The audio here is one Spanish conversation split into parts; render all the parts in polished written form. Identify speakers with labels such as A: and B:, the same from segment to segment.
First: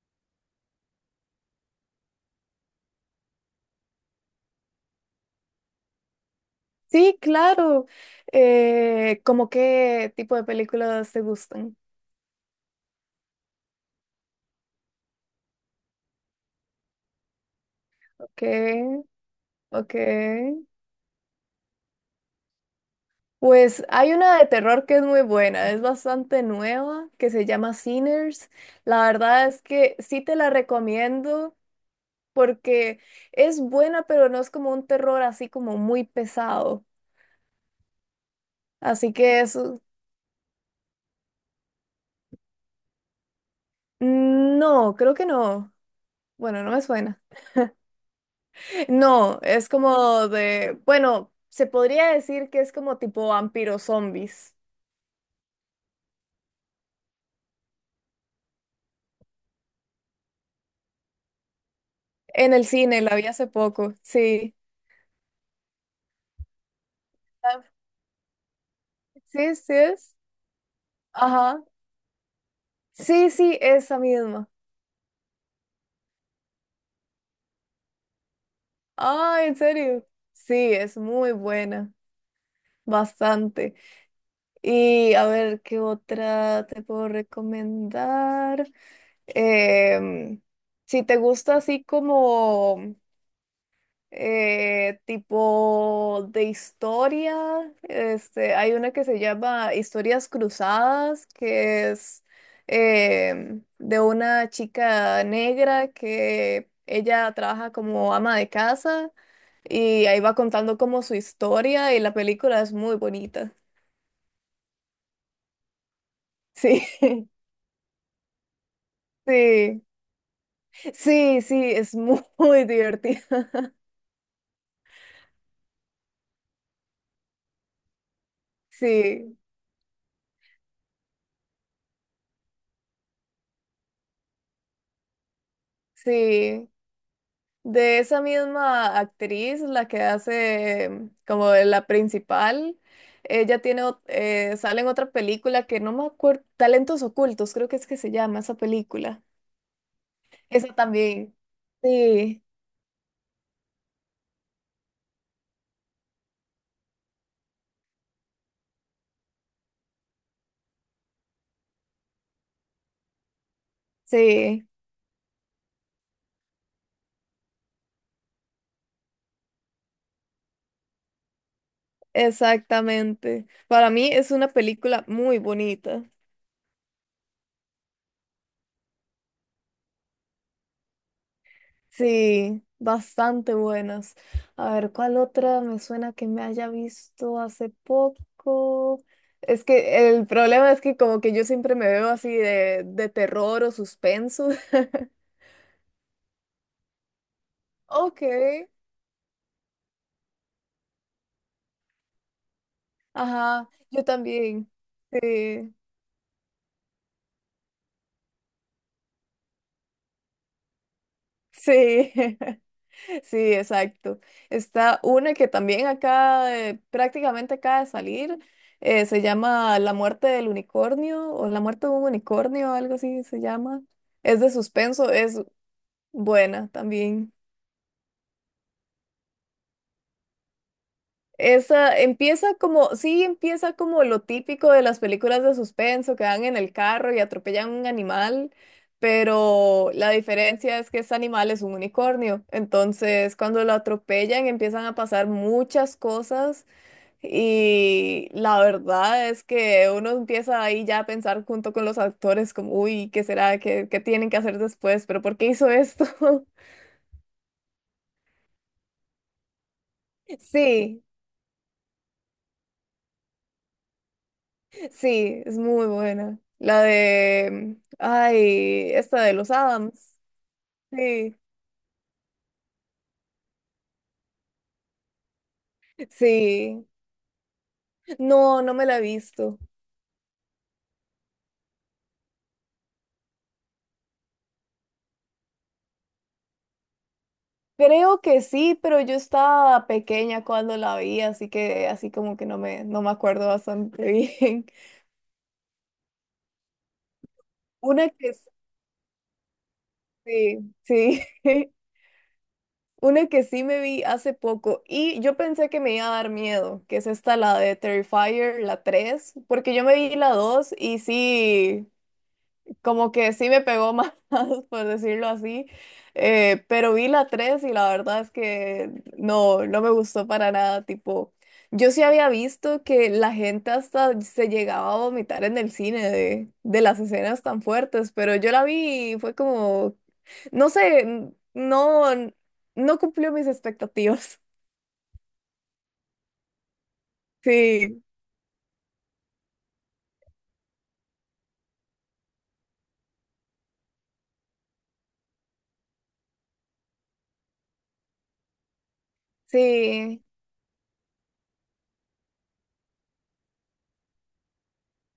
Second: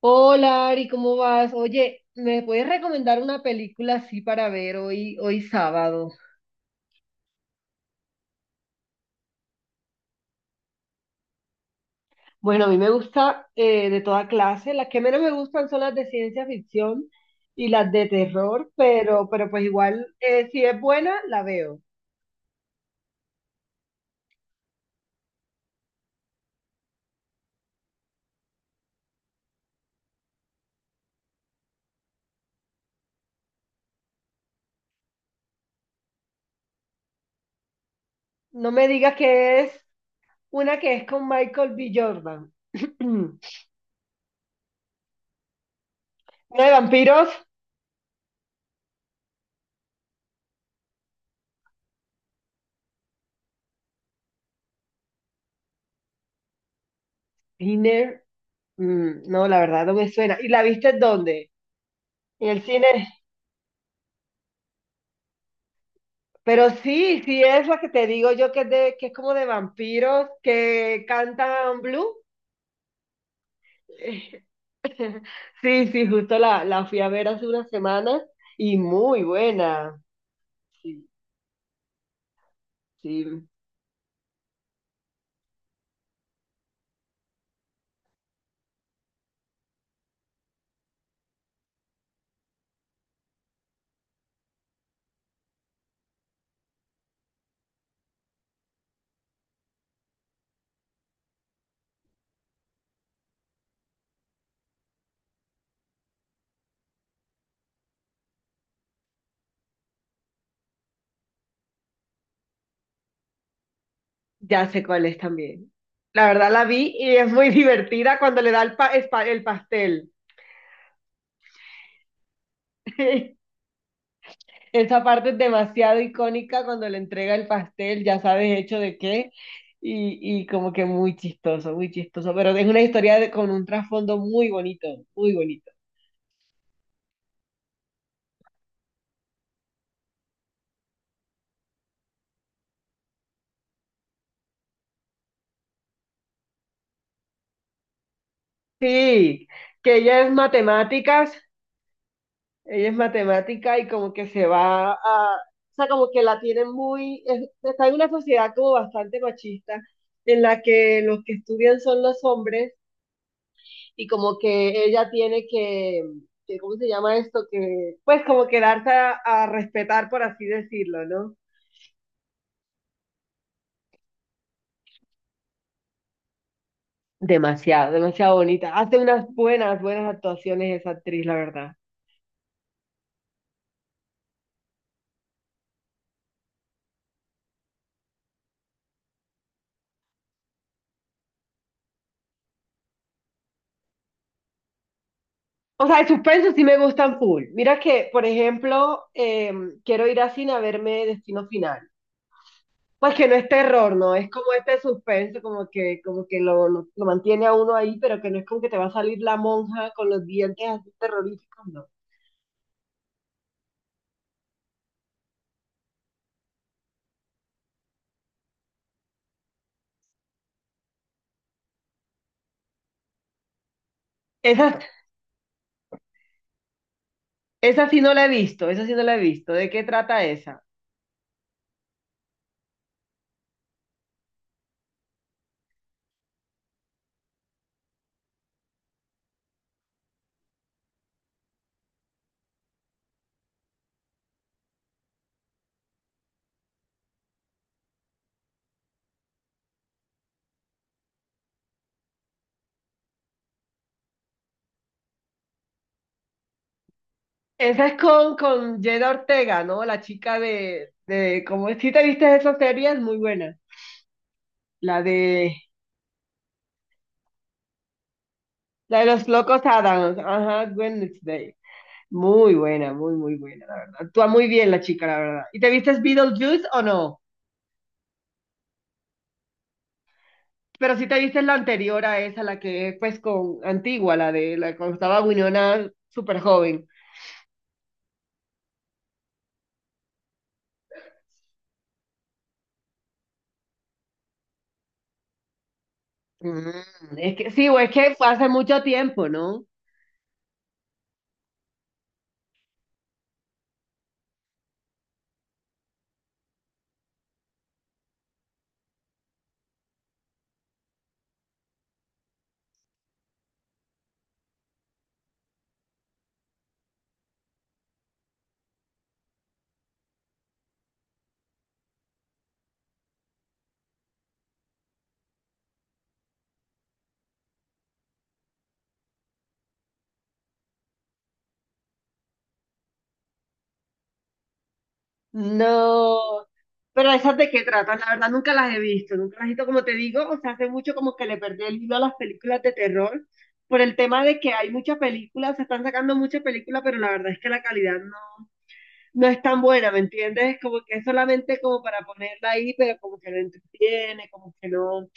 A: Hola Ari, ¿cómo vas? Oye, ¿me puedes recomendar una película así para ver hoy, sábado?
B: Sí, claro. ¿Cómo qué tipo de películas te gustan?
A: Bueno, a mí me gusta de toda clase. Las que menos me gustan son las de ciencia ficción y las de
B: Ok,
A: terror, pero pues igual,
B: ok.
A: si es buena, la veo.
B: Pues hay una de terror que es muy buena, es bastante nueva, que se llama Sinners. La verdad es que sí te la recomiendo porque es buena, pero no es como un terror así como muy pesado.
A: No me
B: Así
A: digas
B: que
A: que
B: eso,
A: es una que es con Michael B. Jordan.
B: no, creo que no. Bueno,
A: ¿Una de
B: no me suena.
A: vampiros?
B: No, es como de, bueno, se podría decir que es como tipo vampiros zombies.
A: Thinner. Mm, no, la verdad no me suena. ¿Y la viste dónde? ¿En
B: En
A: el
B: el cine
A: cine?
B: la vi hace poco, sí.
A: Pero sí, sí
B: Ah,
A: es la que te digo yo que que es como de
B: sí, sí es.
A: vampiros que
B: Ajá.
A: cantan blues.
B: Sí, sí, esa misma.
A: Sí, sí, justo la fui a ver hace unas semanas y muy
B: Ah, en
A: buena.
B: serio. Sí, es
A: Sí,
B: muy buena,
A: sí,
B: bastante. Y a ver, ¿qué otra te puedo recomendar? Em, si te gusta así como... tipo de historia. Hay una que se llama Historias Cruzadas, que es de una chica negra que ella trabaja como ama de casa y ahí va contando como su historia y la película es muy bonita.
A: ya sé cuál es también. La verdad la
B: Sí,
A: vi y es muy divertida cuando le da el
B: sí,
A: pastel.
B: sí, sí, es muy divertida.
A: Esa parte es demasiado icónica cuando le entrega el pastel, ya sabes hecho de qué,
B: Sí,
A: y como que muy chistoso, pero es con un trasfondo muy bonito, muy bonito.
B: sí. De esa misma actriz, la que hace como de la principal, ella tiene, sale en otra película que no me acuerdo, Talentos Ocultos, creo que es que se llama esa película.
A: Sí, que ella es
B: Esa
A: matemáticas,
B: también. Sí,
A: ella es matemática y como que o sea, como que la tienen muy, está en una sociedad como bastante machista, en la que los que estudian son los hombres y como
B: sí,
A: que ella tiene que, ¿cómo se llama esto? Que, pues como que darse a respetar, por así decirlo, ¿no?
B: exactamente. Para mí es una película muy bonita.
A: Demasiado, demasiado bonita. Hace unas buenas, buenas actuaciones esa actriz, la verdad.
B: Sí, bastante buenas. A ver, ¿cuál otra me suena que me haya visto hace poco? Es que el problema es que como que yo siempre me veo así de terror o suspenso.
A: O sea, de suspenso sí me gustan full. Mira que,
B: Ok,
A: por ejemplo, quiero ir a cine a verme Destino Final. Pues que no es
B: ajá,
A: terror,
B: yo
A: ¿no? Es como
B: también.
A: este suspenso,
B: Sí.
A: como que lo mantiene a uno ahí, pero que no es como que te va a salir la monja con los dientes así terroríficos, ¿no?
B: Sí, sí, exacto. Está una que también acá prácticamente acaba de salir, se llama La muerte del unicornio o La muerte de un unicornio, algo así se llama. Es de
A: Esas
B: suspenso, es buena también.
A: Esa sí no la he visto, esa sí no la he visto. ¿De qué trata esa?
B: Esa empieza como, sí, empieza como lo típico de las películas de suspenso, que van en el carro y atropellan un animal, pero la diferencia es que este animal es un unicornio. Entonces, cuando lo atropellan, empiezan a pasar muchas cosas y la verdad es que uno empieza ahí ya a pensar junto con los actores como, uy, ¿qué será? ¿Qué, qué tienen que hacer después? ¿Pero por qué hizo esto?
A: Esa es con Jenna Ortega, ¿no? La chica
B: Sí.
A: como si te viste esa serie, es muy buena. La
B: Sí,
A: de,
B: es muy buena. La de, ay,
A: la de
B: esta
A: los
B: de los
A: locos
B: Adams.
A: Adams, ajá,
B: Sí,
A: Wednesday. Muy buena, muy buena, la verdad. Actúa muy bien la chica, la verdad. ¿Y te vistes Beetlejuice o
B: sí.
A: no?
B: No, no me la he visto.
A: Pero sí te viste la anterior a esa, la que es pues con antigua, la de la cuando estaba Winona súper joven.
B: Creo que sí, pero yo estaba pequeña cuando la vi, así que así como que no me, no me acuerdo bastante bien.
A: Mm, es que sí, o es
B: Una
A: que fue
B: que
A: hace mucho tiempo, ¿no?
B: sí, sí. Una que sí me vi hace poco y yo pensé que me iba a dar miedo, que es esta, la de Terrifier, la 3, porque yo me vi la 2 y sí. Como que sí me pegó más, por decirlo así, pero vi la 3 y la verdad es que no, no me gustó para nada, tipo, yo sí había visto que la gente hasta se llegaba a vomitar en el cine de las escenas tan fuertes, pero yo la vi y fue como, no sé, no, no cumplió mis expectativas.
A: No, pero esas de qué tratan,
B: Sí,
A: la verdad nunca las he visto, nunca las he visto, como te digo, o sea, hace mucho como que le perdí el hilo a las películas de terror por el tema de que hay muchas películas, se están sacando muchas películas, pero la verdad es que la calidad no, no es tan buena, ¿me
B: sí,
A: entiendes? Como que es solamente como para ponerla ahí, pero como que no entretiene, como que no.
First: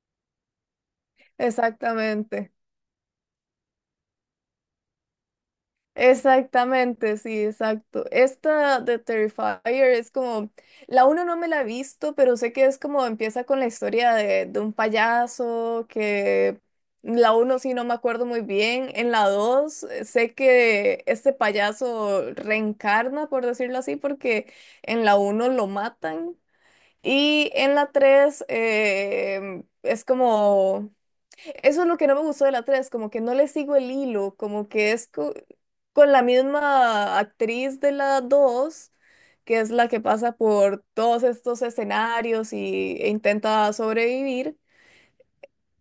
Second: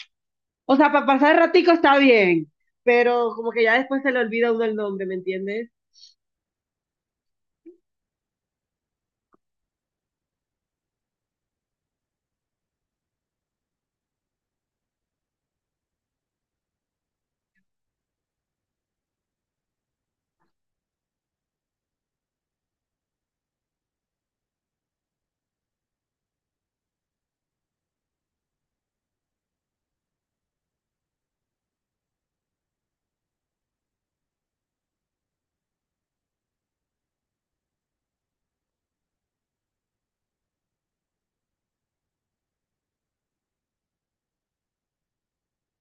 A: O sea, para pasar el ratico está bien,
B: exactamente.
A: pero como que ya después se le olvida a uno el nombre, ¿me entiendes?
B: Exactamente, sí, exacto. Esta de Terrifier es como, la uno no me la he visto, pero sé que es como empieza con la historia de un payaso, que la uno sí no me acuerdo muy bien. En la dos sé que este payaso reencarna, por decirlo así, porque en la uno lo matan. Y en la tres es como... Eso es lo que no me gustó de la 3 como que no le sigo el hilo, como que es co- con la misma actriz de la 2 que es la que pasa por todos estos escenarios y, e intenta sobrevivir,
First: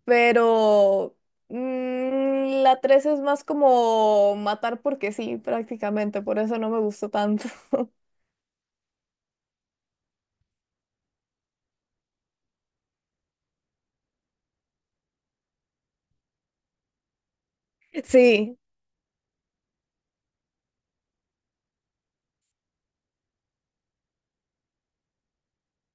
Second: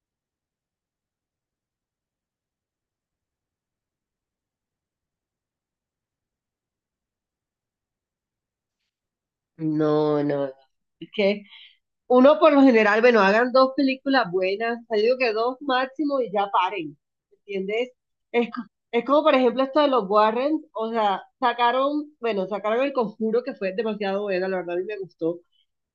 B: pero la 3 es más como matar porque sí, prácticamente, por eso no me gustó tanto.
A: No, no, es que uno por lo general, bueno, hagan dos películas buenas, o yo digo que dos máximo y ya paren, ¿entiendes? Es,
B: Sí,
A: co- es como por ejemplo esto de los Warren, o sea, sacaron, bueno, sacaron El Conjuro que fue demasiado buena, la verdad a mí me gustó.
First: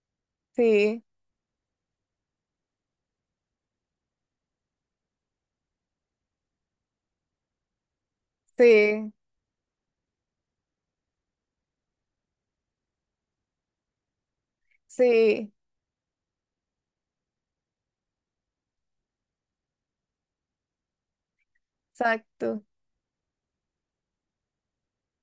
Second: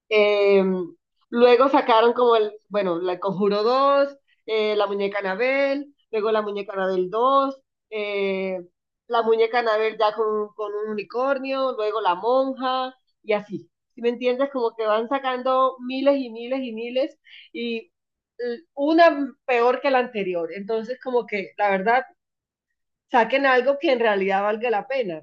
A: Eh,
B: sí,
A: luego sacaron como bueno, la El Conjuro dos, la muñeca Anabel, luego la muñeca Anabel dos, eh,
B: sí,
A: la muñeca Anabel ya con un unicornio, luego la monja y así. ¿Sí me entiendes? Como que van
B: sí,
A: sacando miles y miles y miles y una peor que la anterior. Entonces, como que la verdad,
B: exacto.
A: saquen algo que en realidad valga la pena.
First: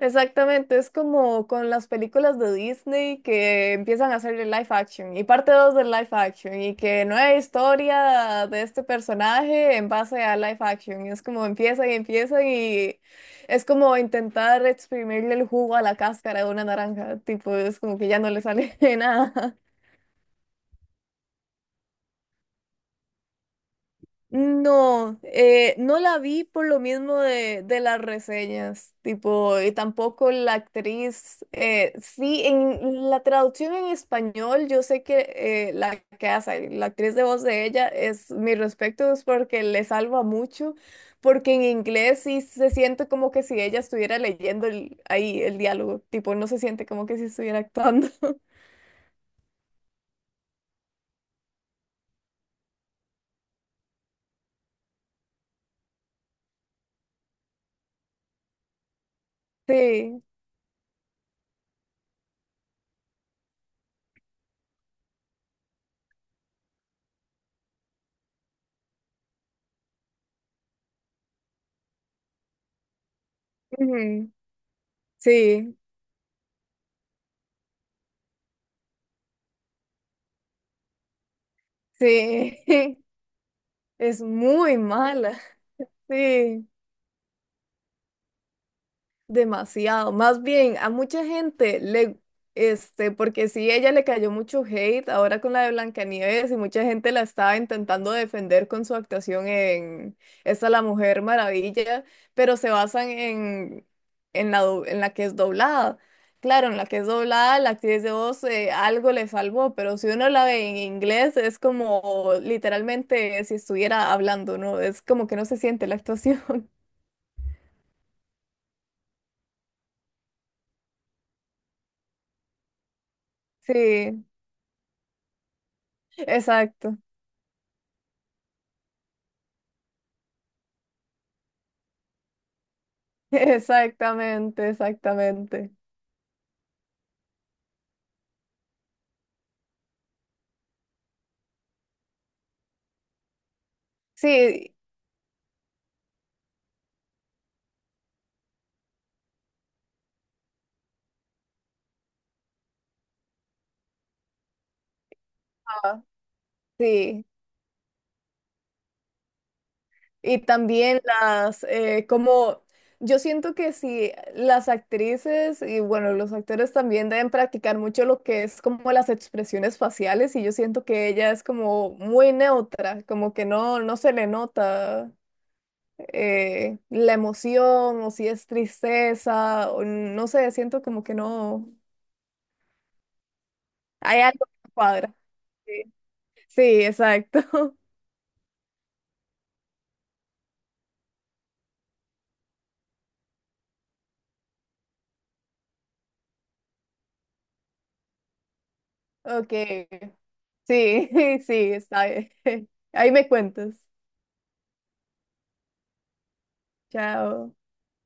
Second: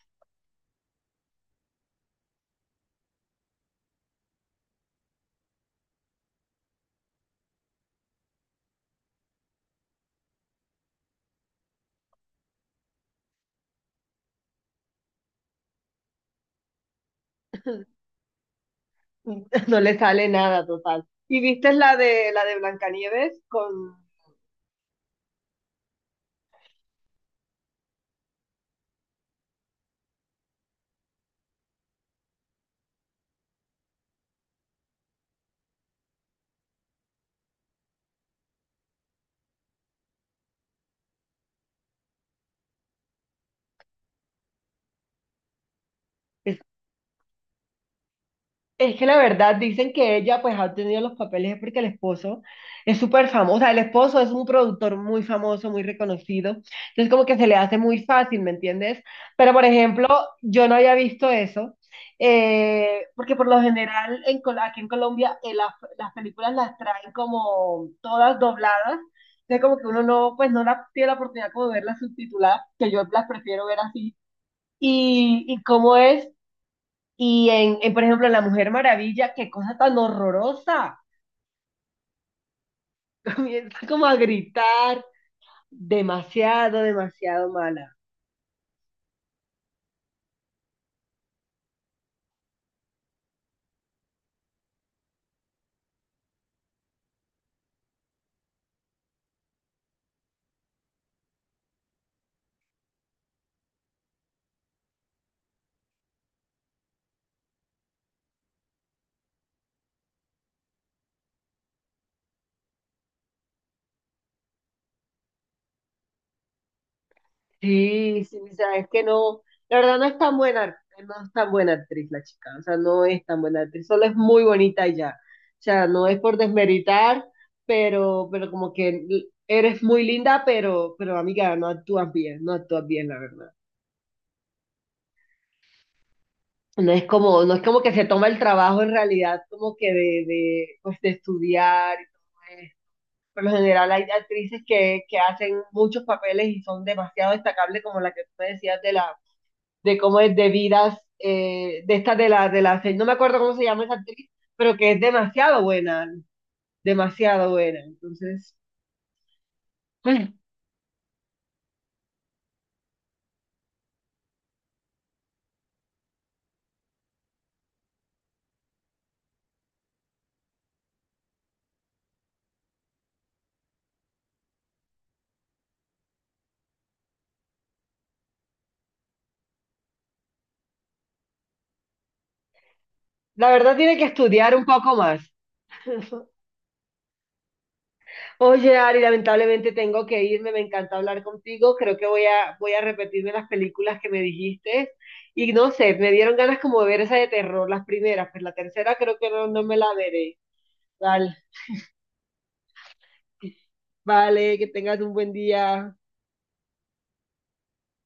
B: Exactamente, es como con las películas de Disney que empiezan a hacer el live action y parte 2 del live action y que nueva historia de este personaje en base a live action. Y es como empiezan y empiezan y es como intentar exprimirle el jugo a la cáscara de una naranja, tipo, es como que ya no le sale nada.
A: No le sale nada total. ¿Y viste la de Blancanieves con...
B: No, no la vi por lo mismo de las reseñas, tipo, y tampoco la actriz, sí, en la traducción en español, yo sé que la que hace, la actriz de voz de ella, es mi respeto, es porque le salva mucho, porque en inglés sí se siente como que si ella estuviera leyendo ahí el diálogo, tipo, no
A: Es,
B: se siente como que si estuviera actuando.
A: es que la verdad dicen que ella pues ha obtenido los papeles es porque el esposo es súper famoso, o sea, el esposo es un productor muy famoso, muy reconocido, entonces como que se le hace muy fácil, ¿me entiendes? Pero por ejemplo,
B: Sí,
A: yo no había visto eso, porque por lo general aquí en Colombia, las películas las traen como todas dobladas, entonces como que uno no, pues no la, tiene la oportunidad como de verlas subtituladas, que yo las prefiero ver así.
B: ujú,
A: Y
B: sí,
A: cómo es Y en, por ejemplo, en La Mujer Maravilla, qué cosa tan horrorosa.
B: sí,
A: Comienza como a
B: es muy
A: gritar,
B: mala. Sí,
A: demasiado, demasiado mala.
B: demasiado. Más bien, a mucha gente le, este, porque sí, ella le cayó mucho hate ahora con la de Blancanieves y mucha gente la estaba intentando defender con su actuación en esta La Mujer Maravilla, pero se basan en la, en la que es doblada. Claro, en la que es doblada, la actriz de voz algo le salvó, pero si uno la ve en inglés es como literalmente si estuviera hablando, ¿no? Es como que no se siente la actuación.
A: Sí, sí, o sea, es que no, la verdad no es tan buena, no es tan buena actriz la chica, o sea, no es tan buena actriz, solo es
B: Sí.
A: muy bonita y ya. O sea, no es por
B: Exacto,
A: desmeritar, pero como que eres muy linda, pero amiga, no actúas bien, no actúas bien, la verdad.
B: exactamente, exactamente.
A: No es como, no es como que se toma el trabajo en realidad como que de, pues de estudiar, y todo. Por lo general hay actrices
B: Sí,
A: que hacen muchos papeles y son demasiado destacables como la que tú me decías de cómo es de vidas, de esta no me acuerdo cómo se llama esa actriz, pero que es demasiado
B: ah,
A: buena,
B: sí.
A: demasiado buena. Entonces, bueno,
B: Y también las, como yo siento que si las actrices y bueno, los actores también deben practicar mucho lo que es como las expresiones faciales y yo siento que ella es como muy neutra, como que no, no se le nota la emoción o si es tristeza o no sé, siento como que no,
A: la verdad tiene que
B: hay algo que
A: estudiar un
B: no
A: poco
B: cuadra.
A: más.
B: Sí. Sí, exacto.
A: Oye, Ari, lamentablemente tengo que irme, me encanta hablar contigo, creo que voy a repetirme las películas que me dijiste y no sé, me dieron ganas como de ver esa de terror, las primeras, pues la tercera creo que no,
B: Ok.
A: no me la veré.
B: Sí,
A: Vale,
B: sí, está bien. Ahí me cuentas.
A: vale, que tengas un buen día.
B: Chao.